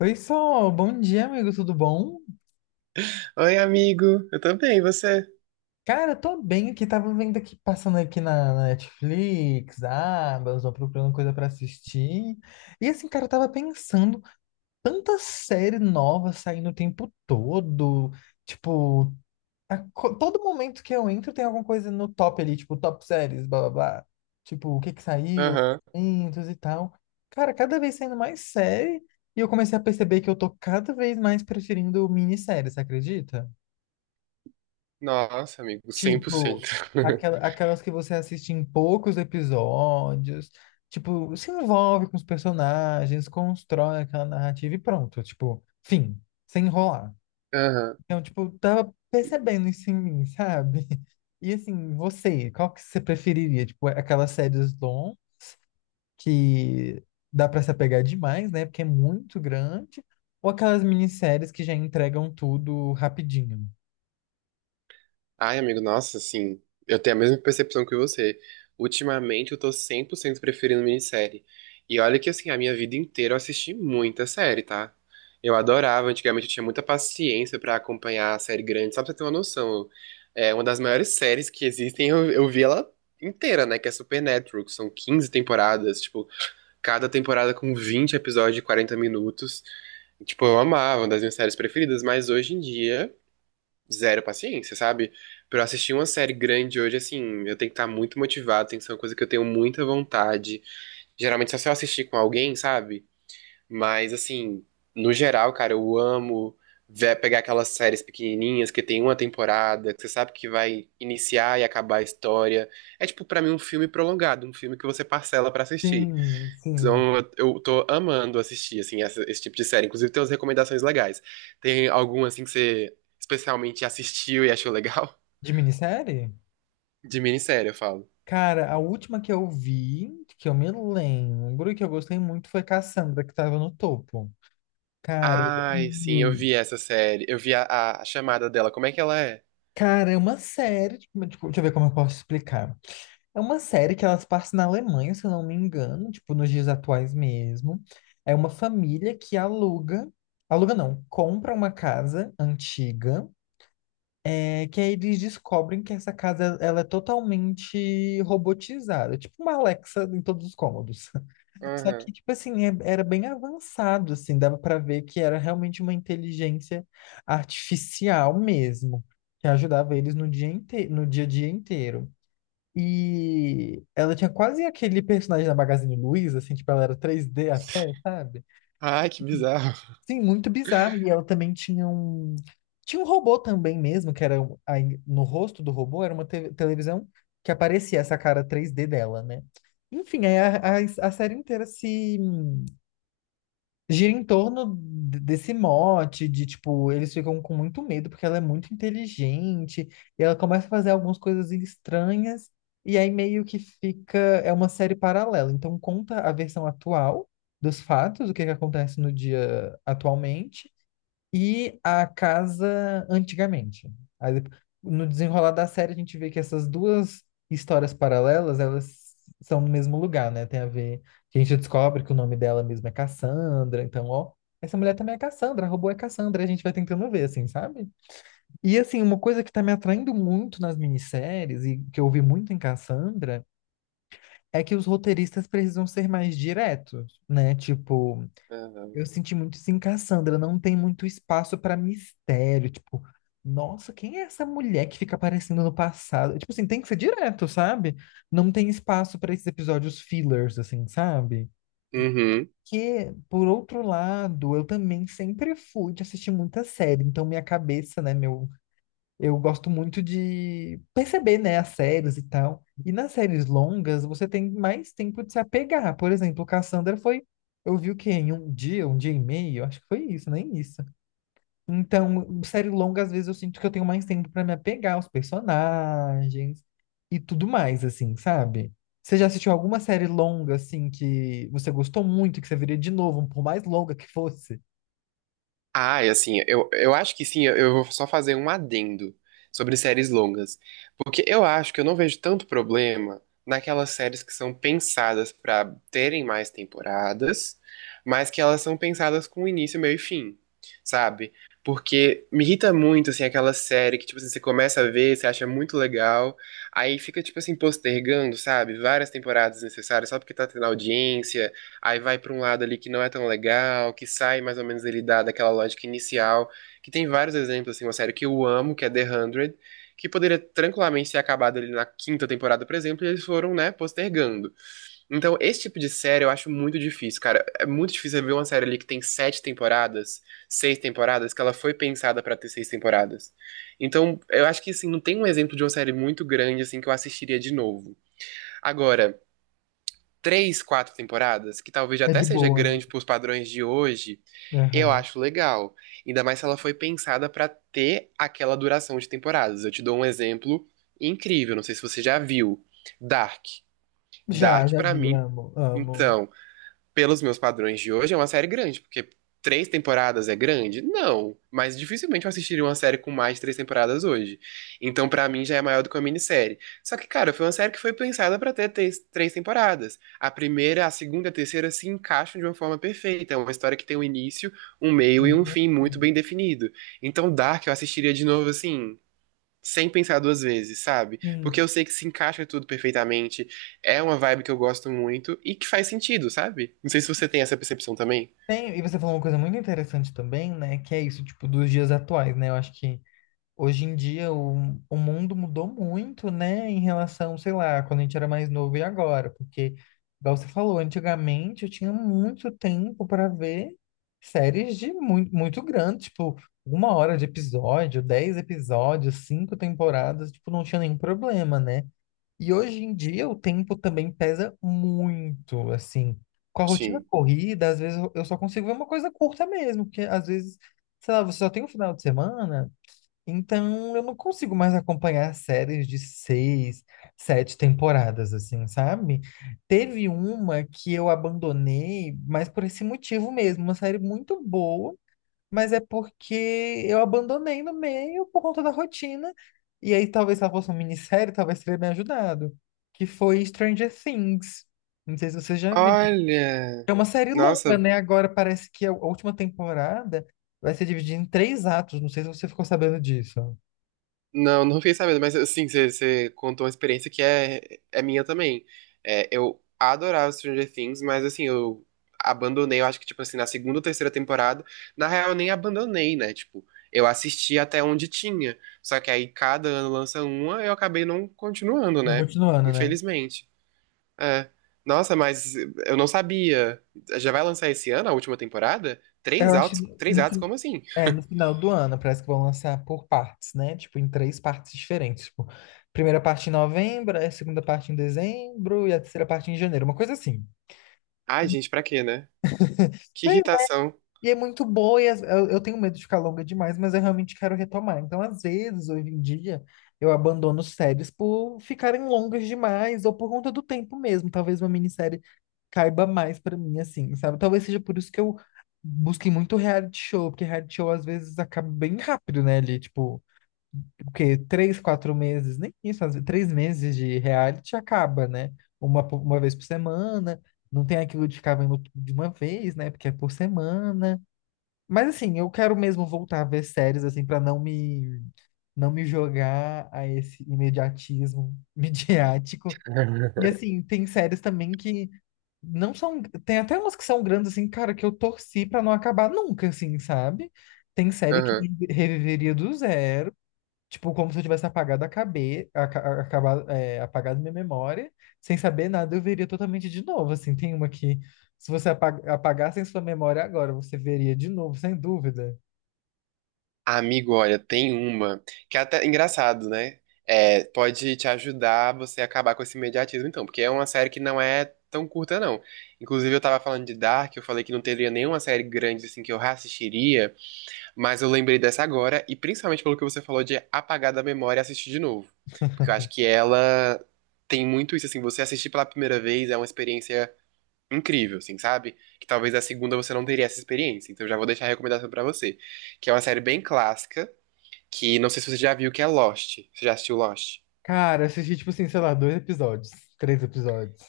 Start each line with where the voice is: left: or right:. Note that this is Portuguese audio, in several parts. left: Oi, Sol, bom dia, amigo, tudo bom?
right: Oi, amigo. Eu também, e você?
left: Cara, tô bem aqui, tava vendo aqui, passando aqui na Netflix, abas, ó, procurando coisa pra assistir. E assim, cara, eu tava pensando, tanta série nova saindo o tempo todo, tipo, todo momento que eu entro tem alguma coisa no top ali, tipo, top séries, blá blá blá. Tipo, o que que saiu,
right: Aham.
left: lançamentos e tal. Cara, cada vez saindo mais série, e eu comecei a perceber que eu tô cada vez mais preferindo minissérie, você acredita?
right: Nossa, amigo, 100%.
left: Tipo, aquelas que você assiste em poucos episódios, tipo, se envolve com os personagens, constrói aquela narrativa e pronto, tipo, fim, sem enrolar.
right: Aham.
left: Então, tipo, tava percebendo isso em mim, sabe? E assim, você, qual que você preferiria? Tipo, aquelas séries long que dá pra se apegar demais, né? Porque é muito grande, ou aquelas minisséries que já entregam tudo rapidinho?
right: Ai, amigo, nossa, assim, eu tenho a mesma percepção que você. Ultimamente eu tô 100% preferindo minissérie. E olha que, assim, a minha vida inteira eu assisti muita série, tá? Eu adorava, antigamente eu tinha muita paciência pra acompanhar a série grande, só pra você ter uma noção. É uma das maiores séries que existem, eu vi ela inteira, né? Que é Supernatural, que são 15 temporadas, tipo, cada temporada com 20 episódios de 40 minutos. Tipo, eu amava, uma das minhas séries preferidas, mas hoje em dia, zero paciência, sabe? Pra eu assistir uma série grande hoje, assim, eu tenho que estar muito motivado, tem que ser uma coisa que eu tenho muita vontade. Geralmente só se eu assistir com alguém, sabe? Mas, assim, no geral, cara, eu amo ver, pegar aquelas séries pequenininhas que tem uma temporada, que você sabe que vai iniciar e acabar a história. É, tipo, pra mim, um filme prolongado, um filme que você parcela pra assistir.
left: Sim, sim.
right: Então, eu tô amando assistir, assim, esse tipo de série. Inclusive, tem umas recomendações legais. Tem algum, assim, que você especialmente assistiu e achou legal?
left: De minissérie?
right: De minissérie, eu falo.
left: Cara, a última que eu vi, que eu me lembro e que eu gostei muito foi Cassandra, que tava no topo. Cara, eu
right: Ai, sim, eu
left: amei.
right: vi essa série. Eu vi a chamada dela. Como é que ela é?
left: Cara, é uma série, tipo, deixa eu ver como eu posso explicar. É uma série que elas passam na Alemanha, se eu não me engano, tipo, nos dias atuais mesmo. É uma família que aluga, aluga não, compra uma casa antiga, é, que aí eles descobrem que essa casa, ela é totalmente robotizada, tipo uma Alexa em todos os cômodos. Só que,
right: Aham.
left: tipo assim, era bem avançado, assim, dava pra ver que era realmente uma inteligência artificial mesmo, que ajudava eles no dia inteiro, no dia a dia inteiro. E ela tinha quase aquele personagem da Magazine Luiza, assim, tipo, ela era 3D até, sabe?
right: Ai, que bizarro.
left: Sim, muito bizarro. E ela também tinha um... Tinha um robô também mesmo, que era... aí no rosto do robô era uma televisão que aparecia essa cara 3D dela, né? Enfim, aí a série inteira se gira em torno desse mote de tipo, eles ficam com muito medo porque ela é muito inteligente e ela começa a fazer algumas coisas estranhas e aí meio que fica, é uma série paralela. Então conta a versão atual dos fatos, o que que acontece no dia atualmente e a casa antigamente. Aí, dep- no desenrolar da série, a gente vê que essas duas histórias paralelas, elas são no mesmo lugar, né? Tem a ver que a gente descobre que o nome dela mesma é Cassandra, então, ó, essa mulher também é Cassandra, a robô é Cassandra, a gente vai tentando ver, assim, sabe? E, assim, uma coisa que tá me atraindo muito nas minisséries e que eu vi muito em Cassandra é que os roteiristas precisam ser mais diretos, né? Tipo,
right: Aham.
left: eu senti muito isso em Cassandra, não tem muito espaço pra mistério, tipo, nossa, quem é essa mulher que fica aparecendo no passado? Tipo assim, tem que ser direto, sabe? Não tem espaço pra esses episódios fillers, assim, sabe?
right: Uhum.
left: Que, por outro lado, eu também sempre fui de assistir muita série, então minha cabeça, né, meu eu gosto muito de perceber, né, as séries e tal. E nas séries longas, você tem mais tempo de se apegar. Por exemplo, Cassandra foi. Eu vi o quê? Em um dia e meio? Acho que foi isso, nem isso. Então, série longa, às vezes eu sinto que eu tenho mais tempo para me apegar aos personagens e tudo mais, assim, sabe? Você já assistiu alguma série longa, assim, que você gostou muito, que você veria de novo, por mais longa que fosse?
right: Ah, e assim, eu acho que sim, eu vou só fazer um adendo sobre séries longas. Porque eu acho que eu não vejo tanto problema naquelas séries que são pensadas pra terem mais temporadas, mas que elas são pensadas com início, meio e fim, sabe? Porque me irrita muito, assim, aquela série que, tipo assim, você começa a ver, você acha muito legal, aí fica, tipo assim, postergando, sabe? Várias temporadas necessárias só porque tá tendo audiência. Aí vai pra um lado ali que não é tão legal, que sai mais ou menos ele dá daquela lógica inicial, que tem vários exemplos, assim, uma série que eu amo, que é The 100, que poderia tranquilamente ser acabado ali na 5.ª temporada, por exemplo, e eles foram, né, postergando. Então, esse tipo de série eu acho muito difícil, cara. É muito difícil ver uma série ali que tem 7 temporadas, 6 temporadas, que ela foi pensada pra ter 6 temporadas. Então, eu acho que, assim, não tem um exemplo de uma série muito grande, assim, que eu assistiria de novo. Agora, três, quatro temporadas, que talvez
left: É
right: até
left: de
right: seja
left: boa, né?
right: grande para os padrões de hoje, eu
left: Aham.
right: acho legal. Ainda mais se ela foi pensada para ter aquela duração de temporadas. Eu te dou um exemplo incrível, não sei se você já viu. Dark.
left: Já,
right: Dark,
left: já
right: para
left: vi,
right: mim,
left: amo, amo.
right: então, pelos meus padrões de hoje, é uma série grande, porque três temporadas é grande? Não, mas dificilmente eu assistiria uma série com mais de três temporadas hoje. Então, pra mim, já é maior do que uma minissérie. Só que, cara, foi uma série que foi pensada pra ter três temporadas. A primeira, a segunda e a terceira se encaixam de uma forma perfeita. É uma história que tem um início, um meio e um
left: Amo.
right: fim muito bem definido. Então, Dark eu assistiria de novo assim sem pensar duas vezes, sabe?
left: Sim,
right: Porque eu sei que se encaixa tudo perfeitamente, é uma vibe que eu gosto muito e que faz sentido, sabe? Não sei se você tem essa percepção também.
left: tem, e você falou uma coisa muito interessante também, né? Que é isso, tipo, dos dias atuais, né? Eu acho que hoje em dia o mundo mudou muito, né? Em relação, sei lá, quando a gente era mais novo e agora, porque, igual você falou, antigamente eu tinha muito tempo para ver séries de muito, muito grande, tipo, uma hora de episódio, dez episódios, cinco temporadas, tipo, não tinha nenhum problema, né? E hoje em dia o tempo também pesa muito, assim. Com a rotina
right: Sim.
left: corrida, às vezes eu só consigo ver uma coisa curta mesmo, porque às vezes, sei lá, você só tem um final de semana, então eu não consigo mais acompanhar séries de seis, sete temporadas, assim, sabe? Teve uma que eu abandonei, mas por esse motivo mesmo, uma série muito boa, mas é porque eu abandonei no meio por conta da rotina. E aí, talvez se ela fosse uma minissérie, talvez teria me ajudado. Que foi Stranger Things. Não sei se você já viu.
right: Olha,
left: É uma série longa,
right: nossa,
left: né? Agora parece que a última temporada vai ser dividida em três atos. Não sei se você ficou sabendo disso.
right: não, não fiquei sabendo, mas assim, você contou uma experiência que é minha também. É, eu adorava Stranger Things, mas assim, eu abandonei, eu acho que, tipo assim, na segunda ou terceira temporada, na real, eu nem abandonei, né? Tipo, eu assisti até onde tinha. Só que aí cada ano lança uma, eu acabei não continuando,
left: Não,
right: né?
left: continuando, né?
right: Infelizmente. É. Nossa, mas eu não sabia. Já vai lançar esse ano a última temporada?
left: Eu acho que
right: Três atos, como assim?
left: é, no final do ano parece que vão lançar por partes, né? Tipo, em três partes diferentes. Tipo, primeira parte em novembro, a segunda parte em dezembro e a terceira parte em janeiro. Uma coisa assim.
right: Ai, gente, pra quê, né? Que
left: Pois é.
right: irritação.
left: E é muito boa, e eu tenho medo de ficar longa demais, mas eu realmente quero retomar. Então, às vezes, hoje em dia, eu abandono séries por ficarem longas demais, ou por conta do tempo mesmo. Talvez uma minissérie caiba mais pra mim, assim, sabe? Talvez seja por isso que eu busquei muito reality show, porque reality show às vezes acaba bem rápido, né? Ali, tipo, o quê? Três, quatro meses, nem isso, às vezes, três meses de reality acaba, né? Uma vez por semana, não tem aquilo de ficar vendo tudo de uma vez, né? Porque é por semana. Mas assim, eu quero mesmo voltar a ver séries assim para não me jogar a esse imediatismo midiático. E assim, tem séries também que não são, tem até umas que são grandes assim, cara, que eu torci pra não acabar nunca assim, sabe? Tem série que
right: Aham.
left: reviveria do zero. Tipo, como se eu tivesse apagado a acabado, é, apagado minha memória, sem saber nada, eu veria totalmente de novo. Assim, tem uma que, se você apagasse em sua memória agora, você veria de novo, sem dúvida.
right: Amigo, olha, tem uma que é até engraçado, né? É, pode te ajudar você a acabar com esse imediatismo, então, porque é uma série que não é tão curta, não. Inclusive, eu tava falando de Dark, eu falei que não teria nenhuma série grande assim que eu reassistiria, mas eu lembrei dessa agora, e principalmente pelo que você falou de apagar da memória e assistir de novo. Porque eu acho que ela tem muito isso, assim, você assistir pela primeira vez é uma experiência incrível, assim, sabe? Que talvez a segunda você não teria essa experiência. Então, eu já vou deixar a recomendação pra você que é uma série bem clássica, que não sei se você já viu, que é Lost. Você já assistiu Lost?
left: Cara, eu assisti, tipo assim, sei lá, dois episódios, três episódios.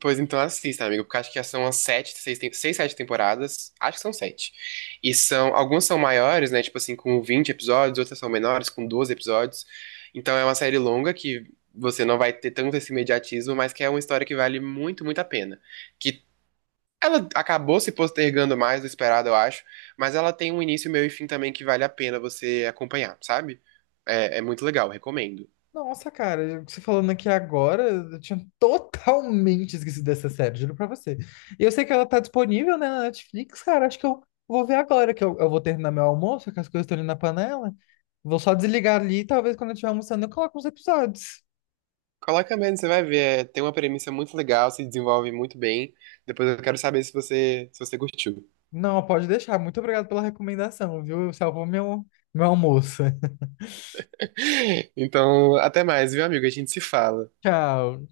right: Pois então assista, amigo, porque acho que são as sete, seis, tem- seis, sete temporadas. Acho que são sete. E são, algumas são maiores, né? Tipo assim, com 20 episódios, outras são menores, com 12 episódios. Então é uma série longa que você não vai ter tanto esse imediatismo, mas que é uma história que vale muito, muito a pena. Que ela acabou se postergando mais do esperado, eu acho, mas ela tem um início, meio e fim também que vale a pena você acompanhar, sabe? É, é muito legal, recomendo.
left: Nossa, cara, você falando aqui agora, eu tinha totalmente esquecido dessa série, juro pra você. E eu sei que ela tá disponível, né, na Netflix, cara, acho que eu vou ver agora, que eu vou terminar meu almoço, que as coisas estão ali na panela. Vou só desligar ali, e talvez quando eu estiver almoçando eu coloque uns episódios.
right: Coloca mesmo, você vai ver. É, tem uma premissa muito legal, se desenvolve muito bem. Depois eu quero saber se se você curtiu.
left: Não, pode deixar. Muito obrigado pela recomendação, viu? Salvou meu, meu almoço.
right: Então, até mais, viu, amigo? A gente se fala.
left: Tchau.